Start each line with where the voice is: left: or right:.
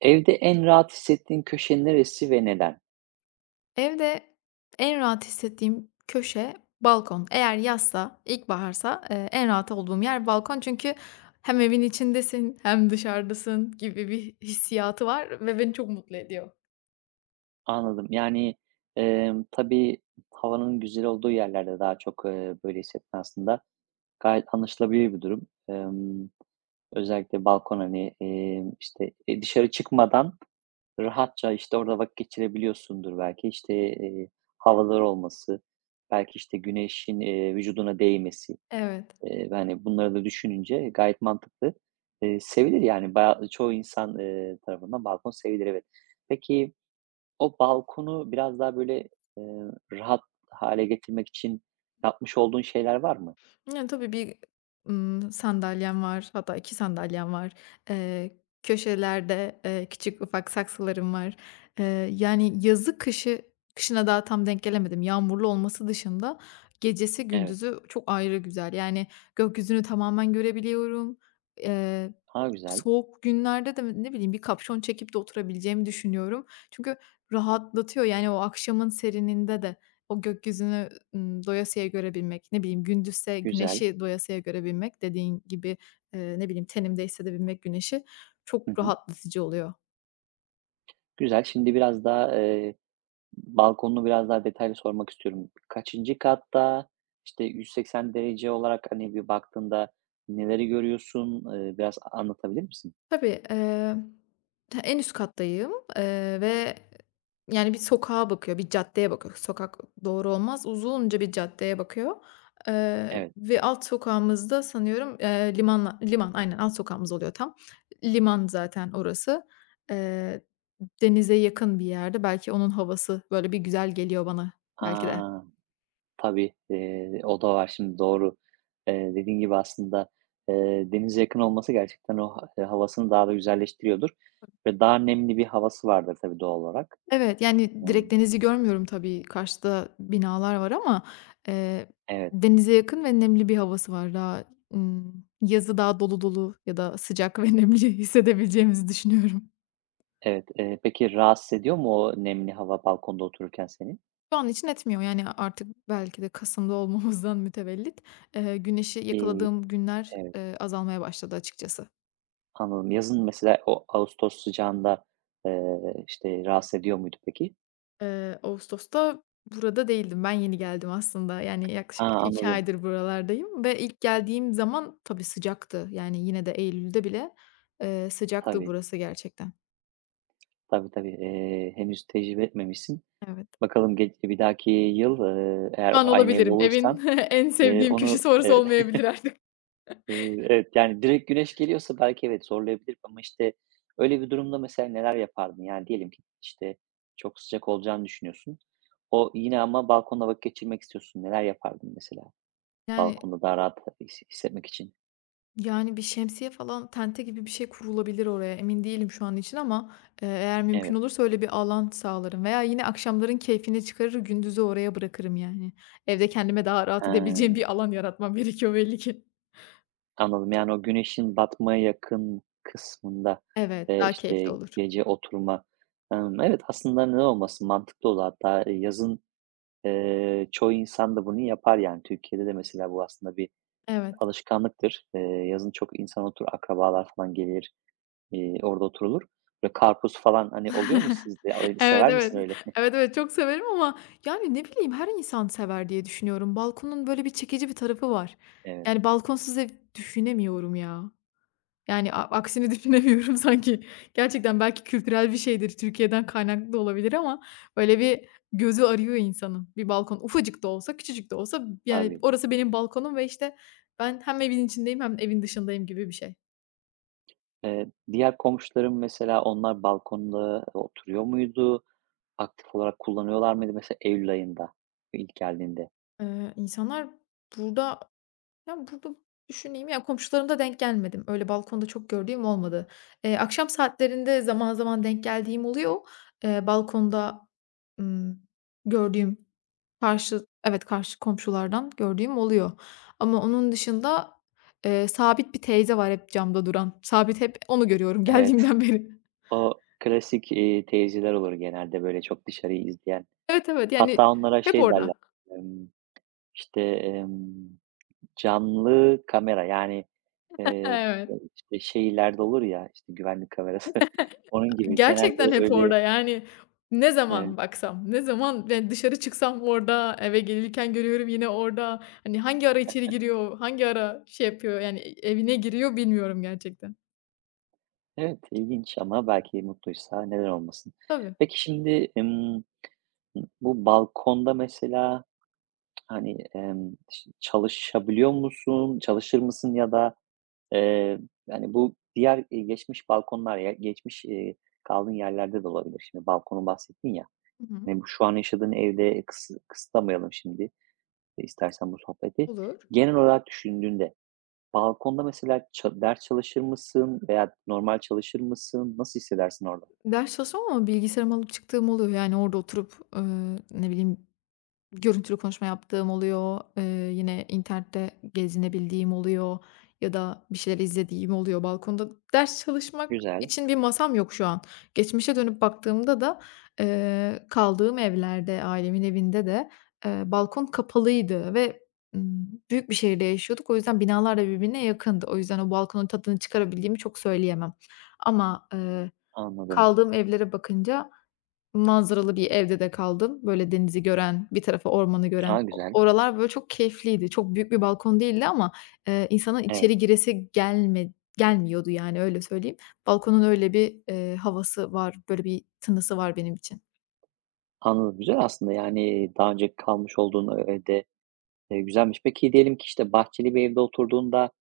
right: Evde en rahat hissettiğin köşe neresi ve neden?
left: Evde en rahat hissettiğim köşe balkon. Eğer yazsa, ilkbaharsa, en rahat olduğum yer balkon. Çünkü hem evin içindesin hem dışarıdasın gibi bir hissiyatı var ve beni çok mutlu ediyor.
right: Anladım. Yani, tabii havanın güzel olduğu yerlerde daha çok, böyle hissetmen aslında gayet anlaşılabilir bir durum. Emm, Özellikle balkon, hani, dışarı çıkmadan rahatça, işte, orada vakit geçirebiliyorsundur belki. İşte, havalar olması, belki, işte, güneşin, vücuduna değmesi.
left: Evet.
right: Yani, bunları da düşününce gayet mantıklı. Sevilir yani baya çoğu insan, tarafından balkon sevilir, evet. Peki o balkonu biraz daha, böyle, eee, rahat hale getirmek için yapmış olduğun şeyler var mı?
left: Yani, tabii bir, sandalyem var, hatta 2 sandalyem var. Eee, köşelerde, küçük ufak saksılarım var. Eee, Yani, yazı kışı, kışına daha tam denk gelemedim. Yağmurlu olması dışında gecesi
right: Evet.
left: gündüzü çok ayrı güzel. Yani, gökyüzünü tamamen görebiliyorum. Eee,
right: Ha güzel,
left: Soğuk günlerde de ne bileyim bir kapşon çekip de oturabileceğimi düşünüyorum. Çünkü rahatlatıyor, yani, o akşamın serininde de. O gökyüzünü, doyasıya görebilmek, ne bileyim, gündüzse
right: güzel.
left: güneşi doyasıya görebilmek, dediğin gibi, ne bileyim, tenimde hissedebilmek güneşi
right: Hı
left: çok
right: hı.
left: rahatlatıcı oluyor.
right: Güzel. Şimdi biraz daha, balkonunu biraz daha detaylı sormak istiyorum. Kaçıncı katta? İşte, 180 derece olarak, hani, bir baktığında neleri görüyorsun? Biraz anlatabilir misin?
left: Tabii, ta en üst kattayım, ve yani bir sokağa bakıyor, bir caddeye bakıyor. Sokak doğru olmaz. Uzunca bir caddeye bakıyor,
right: Evet.
left: ve alt sokağımızda sanıyorum, liman aynen alt sokağımız oluyor tam. Liman zaten orası. Eee, Denize yakın bir yerde. Belki onun havası böyle bir güzel geliyor bana belki de.
right: A! Tabii, o da var şimdi doğru. Dediğin gibi aslında, denize yakın olması gerçekten o ha havasını daha da güzelleştiriyordur ve daha nemli bir havası vardır tabii doğal olarak.
left: Evet, yani,
right: Imm,
left: direkt denizi görmüyorum tabii, karşıda binalar var ama, eee,
right: evet,
left: denize yakın ve nemli bir havası var. Daha, yazı daha dolu dolu ya da sıcak ve nemli hissedebileceğimizi düşünüyorum.
right: evet. Peki rahatsız ediyor mu o nemli hava balkonda otururken seni?
left: Şu an için etmiyor, yani, artık belki de kasımda olmamızdan mütevellit, güneşi
right: İii,
left: yakaladığım günler,
right: evet,
left: azalmaya başladı açıkçası.
right: anladım. Yazın mesela o ağustos sıcağında, işte, rahatsız ediyor muydu peki?
left: Ağustos'ta burada değildim. Ben yeni geldim aslında. Yani
right: Ha,
left: yaklaşık 2
right: anladım.
left: aydır buralardayım ve ilk geldiğim zaman tabii sıcaktı. Yani yine de eylülde bile, sıcaktı
right: Tabii,
left: burası gerçekten.
right: tabii, tabii. Henüz tecrübe etmemişsin.
left: Evet.
right: Bakalım bir dahaki yıl, eğer
left: Pişman
right: aynı evde
left: olabilirim. Evin
right: olursam,
left: en sevdiğim
right: onu
left: köşesi orası
right: evet,
left: olmayabilir artık.
right: evet, yani direkt güneş geliyorsa belki evet zorlayabilir ama işte öyle bir durumda mesela neler yapardın? Yani diyelim ki işte çok sıcak olacağını düşünüyorsun. O yine ama balkonda vakit geçirmek istiyorsun. Neler yapardın mesela
left: Yani
right: balkonda daha rahat hissetmek için?
left: Yani bir şemsiye falan, tente gibi bir şey kurulabilir oraya. Emin değilim şu an için ama, eğer mümkün
right: Evet.
left: olursa öyle bir alan sağlarım veya yine akşamların keyfini çıkarır, gündüzü oraya bırakırım yani. Evde kendime daha rahat edebileceğim
right: He.
left: bir alan yaratmam gerekiyor belli ki.
right: Anladım. Yani, o güneşin batmaya yakın kısmında,
left: Evet, daha keyifli
right: işte,
left: olur.
right: gece oturma. Evet, aslında ne olmasın, mantıklı olur. Hatta, yazın, çoğu insan da bunu yapar, yani. Türkiye'de de mesela bu aslında bir
left: Evet.
right: alışkanlıktır. Yazın çok insan akrabalar falan gelir, orada oturulur. Böyle karpuz falan, hani, oluyor mu sizde? Öyle
left: Evet,
right: sever
left: evet.
right: misin öyle?
left: Evet, evet, çok severim ama yani ne bileyim her insan sever diye düşünüyorum. Balkonun böyle bir çekici bir tarafı var.
right: Evet,
left: Yani balkonsuz ev düşünemiyorum ya. Yani, aksini düşünemiyorum sanki. Gerçekten belki kültürel bir şeydir, Türkiye'den kaynaklı da olabilir ama böyle bir gözü arıyor insanın. Bir balkon ufacık da olsa, küçücük de olsa, yani,
right: tabii.
left: orası benim balkonum ve, işte, ben hem evin içindeyim hem evin dışındayım gibi bir şey.
right: Diğer komşuların mesela onlar balkonda oturuyor muydu? Aktif olarak kullanıyorlar mıydı mesela eylül ayında ilk geldiğinde?
left: İnsanlar burada, ya, burada düşüneyim, ya, komşularımda denk gelmedim. Öyle balkonda çok gördüğüm olmadı. Akşam saatlerinde zaman zaman denk geldiğim oluyor. Balkonda, ımm, gördüğüm. Evet, karşı komşulardan gördüğüm oluyor ama onun dışında, sabit bir teyze var hep camda duran. Sabit hep onu görüyorum
right: Evet,
left: geldiğimden beri.
right: o klasik, teyzeler olur genelde böyle çok dışarıyı izleyen.
left: Evet, evet, yani
right: Hatta onlara
left: hep
right: şey derler,
left: orada.
right: emm, işte, emm, canlı kamera yani, eee,
left: Evet.
right: işte şeylerde olur ya, işte güvenlik kamerası onun gibi genelde
left: Gerçekten hep
right: öyle.
left: orada yani ne
right: Evet,
left: zaman baksam, ne zaman ben dışarı çıksam orada, eve gelirken görüyorum yine orada. Hani hangi ara içeri giriyor, hangi ara şey yapıyor yani evine giriyor bilmiyorum gerçekten.
right: evet ilginç ama belki mutluysa neden olmasın.
left: Tabii.
right: Peki şimdi, bu balkonda mesela hani, ş çalışabiliyor musun, çalışır mısın ya da, eee, yani, bu diğer, geçmiş balkonlar ya geçmiş, kaldığın yerlerde de olabilir. Şimdi balkonu bahsettin ya,
left: Hı hı.
right: hani, bu şu an yaşadığın evde kısıtlamayalım şimdi, istersen bu sohbeti.
left: Olur.
right: Genel olarak düşündüğünde balkonda mesela ders çalışır mısın veya normal çalışır mısın? Nasıl hissedersin orada?
left: Ders çalışmam ama bilgisayarımı alıp çıktığım oluyor. Yani orada oturup, ne bileyim, görüntülü konuşma yaptığım oluyor. Yine internette gezinebildiğim oluyor ya da bir şeyler izlediğim oluyor balkonda. Ders çalışmak
right: Güzel,
left: için bir masam yok şu an. Geçmişe dönüp baktığımda da, kaldığım evlerde, ailemin evinde de, balkon kapalıydı ve, büyük bir şehirde yaşıyorduk. O yüzden binalar da birbirine yakındı. O yüzden o balkonun tadını çıkarabildiğimi çok söyleyemem ama,
right: anladım.
left: kaldığım evlere bakınca manzaralı bir evde de kaldım. Böyle denizi gören, bir tarafı ormanı gören.
right: A,
left: O
right: güzel.
left: oralar böyle çok keyifliydi. Çok büyük bir balkon değildi ama, insanın
right: Evet,
left: içeri giresi gelmiyordu yani öyle söyleyeyim. Balkonun öyle bir, havası var, böyle bir tınısı var benim için.
right: anladım. Güzel aslında, yani, daha önce kalmış olduğun evde güzelmiş. Peki diyelim ki, işte, bahçeli bir evde oturduğunda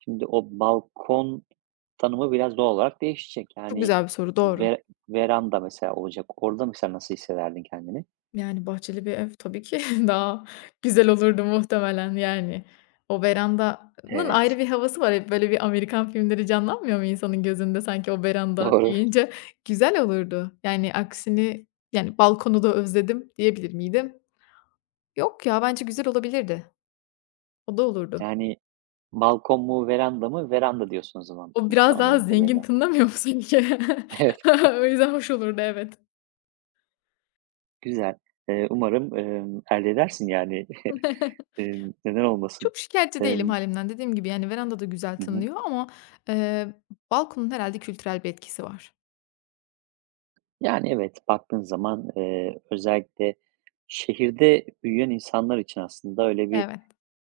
right: şimdi o balkon tanımı biraz doğal olarak değişecek.
left: Çok
right: Yani
left: güzel bir soru, doğru.
right: ve veranda mesela olacak. Orada mesela nasıl hissederdin kendini?
left: Yani, bahçeli bir ev tabii ki daha güzel olurdu muhtemelen, yani. O verandanın ayrı
right: Evet,
left: bir havası var. Hep böyle bir Amerikan filmleri canlanmıyor mu insanın gözünde sanki o veranda
right: doğru.
left: deyince? Güzel olurdu. Yani, aksini, yani, balkonu da özledim diyebilir miydim? Yok ya, bence güzel olabilirdi. O da olurdu.
right: Yani balkon mu veranda mı? Veranda diyorsun o zaman
left: O biraz daha
right: anladığım
left: zengin
right: kadarıyla.
left: tınlamıyor mu sanki?
right: Evet,
left: O yüzden hoş olurdu, evet.
right: güzel. Umarım, elde edersin yani. Neden olmasın?
left: Çok şikayetçi değilim
right: Emm
left: halimden. Dediğim gibi, yani, veranda da güzel
right: Hı hı.
left: tınlıyor ama, eee, balkonun herhâlde kültürel bir etkisi var.
right: Yani, evet, baktığın zaman, özellikle şehirde büyüyen insanlar için aslında öyle bir
left: Evet.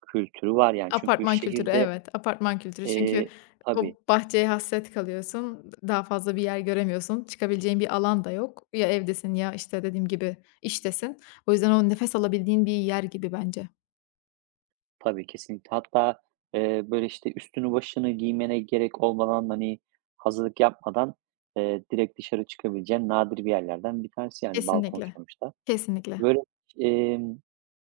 right: kültürü var, yani. Çünkü
left: Apartman kültürü,
right: şehirde,
left: evet. Apartman kültürü. Çünkü
right: eee tabii,
left: o bahçeye hasret kalıyorsun. Daha fazla bir yer göremiyorsun. Çıkabileceğin bir alan da yok. Ya evdesin ya, işte, dediğim gibi, iştesin. O yüzden o nefes alabildiğin bir yer gibi bence.
right: tabii, kesinlikle. Hatta, böyle, işte, üstünü başını giymene gerek olmadan, hani, hazırlık yapmadan, direkt dışarı çıkabileceğin nadir bir yerlerden bir tanesi, yani, balkon
left: Kesinlikle.
right: sonuçta.
left: Kesinlikle.
right: Böyle,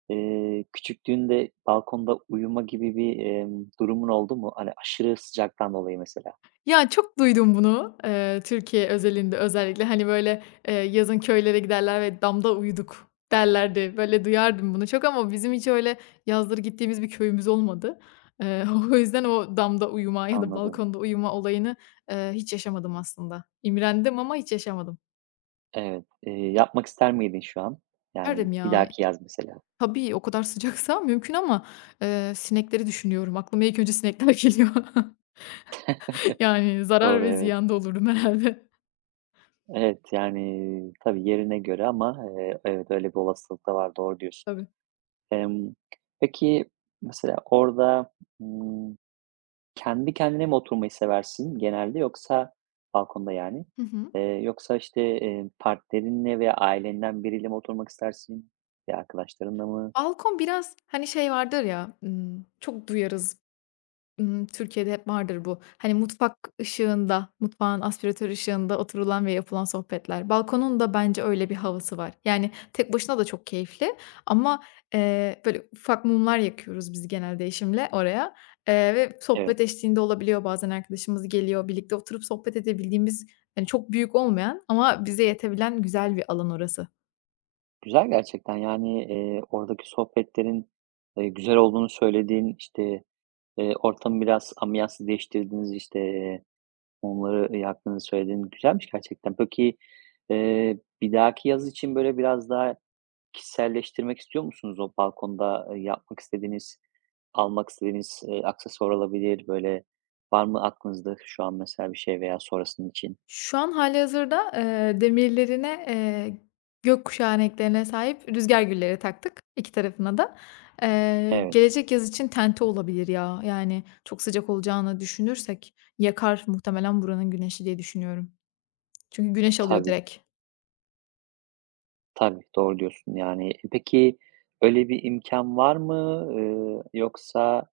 right: Küçüklüğünde balkonda uyuma gibi bir, durumun oldu mu? Hani, aşırı sıcaktan dolayı mesela.
left: Ya, çok duydum bunu, Türkiye özelinde özellikle. Hani, böyle, yazın köylere giderler ve "damda uyuduk" derlerdi. Böyle, duyardım bunu çok ama bizim hiç öyle yazları gittiğimiz bir köyümüz olmadı. Eee, O yüzden o damda uyuma ya da
right: Anladım.
left: balkonda uyuma olayını, hiç yaşamadım aslında. İmrendim ama hiç yaşamadım.
right: Evet. Yapmak ister miydin şu an? Yani,
left: Derdim
right: bir
left: ya.
right: dahaki yaz mesela.
left: Tabii, o kadar sıcaksa mümkün ama, sinekleri düşünüyorum. Aklıma ilk önce sinekler geliyor. Yani zarar
right: Doğru,
left: ve
right: evet.
left: ziyanda olurdum herhâlde.
right: Evet, yani, tabii yerine göre ama, evet, öyle bir olasılık da var, doğru diyorsun.
left: Tabii.
right: Emm, peki, mesela orada, ımm kendi kendine mi oturmayı seversin genelde yoksa balkonda yani,
left: Hı hı.
right: yoksa, işte, partnerinle veya ailenden biriyle mi oturmak istersin ya arkadaşlarınla mı?
left: Balkon biraz, hani, şey vardır ya, çok duyarız. Türkiye'de hep vardır bu. Hani, mutfak ışığında, mutfağın aspiratör ışığında oturulan ve yapılan sohbetler. Balkonun da bence öyle bir havası var. Yani, tek başına da çok keyifli ama, böyle, ufak mumlar yakıyoruz biz genelde eşimle oraya, ve
right: Evet,
left: sohbet eşliğinde olabiliyor. Bazen arkadaşımız geliyor, birlikte oturup sohbet edebildiğimiz, hani, çok büyük olmayan ama bize yetebilen güzel bir alan orası.
right: güzel gerçekten. Yani, oradaki sohbetlerin, güzel olduğunu söylediğin, işte, ortamı biraz ambiyansı değiştirdiğiniz, işte, mumları yaktığını söylediğin güzelmiş gerçekten. Peki, bir dahaki yaz için, böyle, biraz daha kişiselleştirmek istiyor musunuz o balkonda, yapmak istediğiniz, almak istediğiniz, aksesuar olabilir, böyle, var mı aklınızda şu an mesela bir şey veya sonrasının için?
left: Şu an hâlihazırda, demirlerine, gökkuşağı renklerine sahip rüzgar gülleri taktık, 2 tarafına da.
right: Evet,
left: Gelecek yaz için tente olabilir ya. Yani çok sıcak olacağını düşünürsek yakar muhtemelen buranın güneşi diye düşünüyorum. Çünkü güneş alıyor
right: tabii,
left: direkt.
right: tabii, doğru diyorsun. Yani, peki öyle bir imkan var mı, yoksa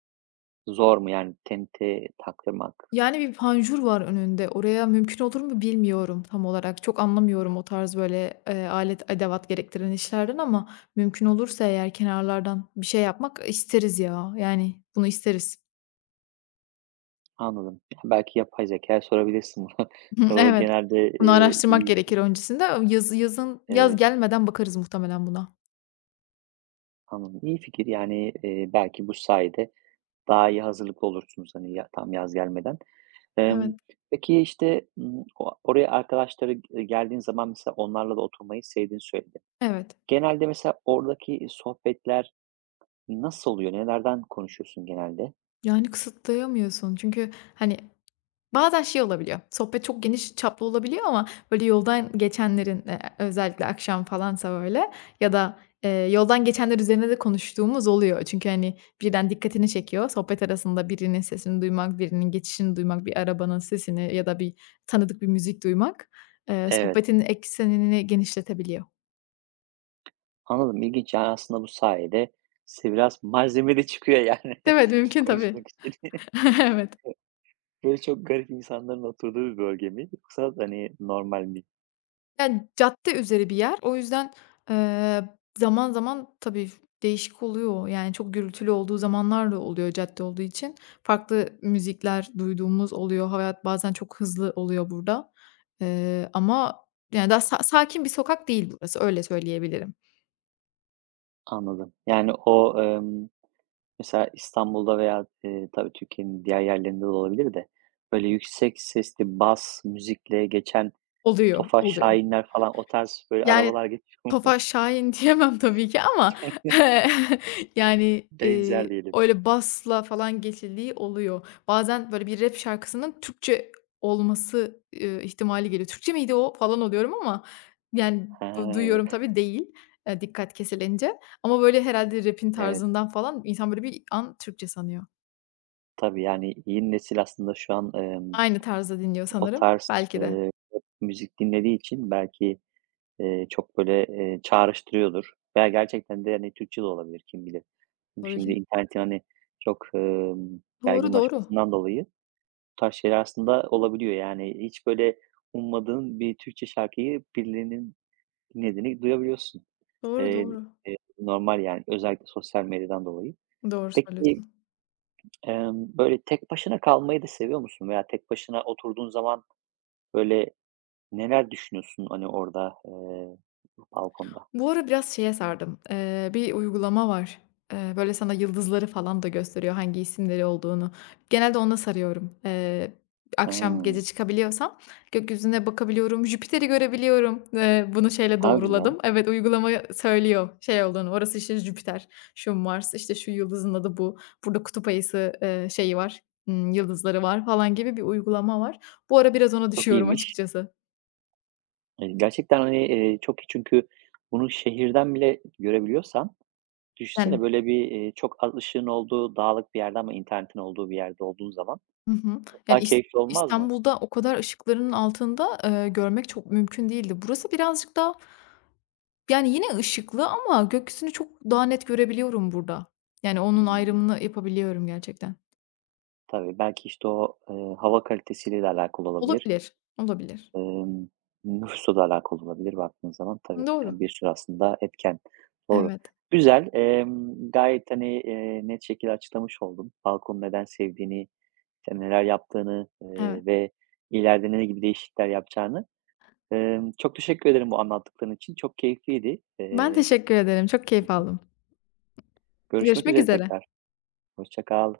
right: zor mu, yani, tente taktırmak?
left: Yani bir panjur var önünde. Oraya mümkün olur mu bilmiyorum tam olarak. Çok anlamıyorum o tarz böyle, alet edevat gerektiren işlerden ama mümkün olursa eğer kenarlardan bir şey yapmak isteriz ya. Yani bunu isteriz.
right: Anladım. Ya, belki yapay zekâya sorabilirsin bunu.
left: Hı,
right: O
left: evet.
right: genelde,
left: Bunu araştırmak
right: iyi
left: gerekir öncesinde. Yaz
right: Evet,
left: gelmeden bakarız muhtemelen buna.
right: anladım. İyi fikir, yani, belki bu sayede daha iyi hazırlıklı olursunuz, hani, ya tam yaz gelmeden. Emm,
left: Evet.
right: peki, işte, o oraya arkadaşları geldiğin zaman mesela onlarla da oturmayı sevdiğini söyledin.
left: Evet.
right: Genelde mesela oradaki sohbetler nasıl oluyor? Nelerden konuşuyorsun genelde?
left: Yani kısıtlayamıyorsun çünkü, hani, bazen şey olabiliyor, sohbet çok geniş çaplı olabiliyor ama böyle yoldan geçenlerin, özellikle akşam falansa böyle ya da, yoldan geçenler üzerine de konuştuğumuz oluyor. Çünkü, hani, birden dikkatini çekiyor. Sohbet arasında birinin sesini duymak, birinin geçişini duymak, bir arabanın sesini ya da bir tanıdık bir müzik duymak,
right: Evet,
left: sohbetin eksenini genişletebiliyor.
right: anladım. İlginç. Yani, aslında bu sayede size biraz malzeme de çıkıyor, yani,
left: Evet, mümkün tabii.
right: konuşmak için.
left: Evet.
right: Böyle çok garip insanların oturduğu bir bölge mi yoksa, hani, normal mi?
left: Yani, cadde üzeri bir yer. O yüzden, eee, zaman zaman tabii değişik oluyor. Yani, çok gürültülü olduğu zamanlar da oluyor cadde olduğu için. Farklı müzikler duyduğumuz oluyor. Hayat bazen çok hızlı oluyor burada. Ama, yani, daha sakin bir sokak değil burası, öyle söyleyebilirim.
right: Anladım. Yani, o, mesela İstanbul'da veya, tabii Türkiye'nin diğer yerlerinde de olabilir de, böyle yüksek sesli bas müzikle geçen
left: Oluyor,
right: Tofaş
left: oluyor.
right: Şahinler falan o tarz böyle
left: Yani
right: arabalar geçiyor mu?
left: Tofaş Şahin diyemem tabii ki ama, yani,
right: Benzer diyelim.
left: öyle basla falan geçildiği oluyor. Bazen böyle bir rap şarkısının Türkçe olması, ihtimali geliyor. "Türkçe miydi o?" falan oluyorum ama yani
right: Ha
left: duyuyorum tabii değil, dikkat kesilince ama böyle herhalde rap'in
right: evet.
left: tarzından falan insan böyle bir an Türkçe sanıyor.
right: Tabii, yani, yeni nesil aslında şu an,
left: Aynı tarzda dinliyor
right: o
left: sanırım.
right: tarz,
left: Belki de.
right: pop müzik dinlediği için belki, çok böyle, çağrıştırıyordur veya gerçekten de, hani, Türkçe de olabilir kim bilir. Çünkü şimdi
left: Öyle.
right: internetin, hani, çok,
left: Doğru, doğru.
right: yaygınlaşmasından dolayı bu tarz şeyler aslında olabiliyor. Yani hiç böyle ummadığın bir Türkçe şarkıyı birilerinin dinlediğini duyabiliyorsun.
left: Doğru,
right: Eee,
left: doğru.
right: Normal yani özellikle sosyal medyadan dolayı.
left: Doğru
right: Peki,
left: söylüyorsun.
right: böyle tek başına kalmayı da seviyor musun veya tek başına oturduğun zaman böyle neler düşünüyorsun, hani, orada, balkonda?
left: Bu ara biraz şeye sardım. Bir uygulama var. Böyle sana yıldızları falan da gösteriyor, hangi isimleri olduğunu. Genelde ona sarıyorum. Akşam, gece
right: Hıı.
left: çıkabiliyorsam gökyüzüne bakabiliyorum, Jüpiter'i görebiliyorum. Bunu şeyle
right: A, güzel.
left: doğruladım. Evet, uygulama söylüyor şey olduğunu, orası işte Jüpiter, şu Mars, işte şu yıldızın adı bu, burada kutup ayısı, şeyi var, yıldızları var falan gibi bir uygulama var. Bu ara biraz ona
right: Çok
left: düşüyorum
right: iyiymiş.
left: açıkçası.
right: Gerçekten, hani, çok iyi çünkü bunu şehirden bile görebiliyorsan düşünsene
left: Yani.
right: böyle bir, çok az ışığın olduğu, dağlık bir yerde ama internetin olduğu bir yerde olduğun zaman
left: Hı hı. Yani,
right: daha keyifli olmaz mı?
left: İstanbul'da o kadar ışıklarının altında, görmek çok mümkün değildi. Burası birazcık daha, yani, yine ışıklı ama gökyüzünü çok daha net görebiliyorum burada. Yani, onun
right: Hımm.
left: ayrımını yapabiliyorum gerçekten.
right: Tabii, belki, işte, o, hava kalitesiyle de alakalı olabilir.
left: Olabilir, olabilir.
right: Emm, Nüfusla da alakalı olabilir baktığın zaman tabii.
left: Doğru.
right: Yani, bir sürü aslında etken. Doğru.
left: Evet,
right: Güzel, gayet, hani, net şekilde açıklamış oldum balkonu neden sevdiğini, işte, neler yaptığını,
left: evet.
right: ve ileride ne gibi değişiklikler yapacağını. Çok teşekkür ederim bu anlattıkların için. Çok keyifliydi.
left: Ben teşekkür ederim. Çok keyif aldım.
right: Görüşmek
left: Görüşmek
right: üzere
left: üzere.
right: tekrar. Hoşça kal.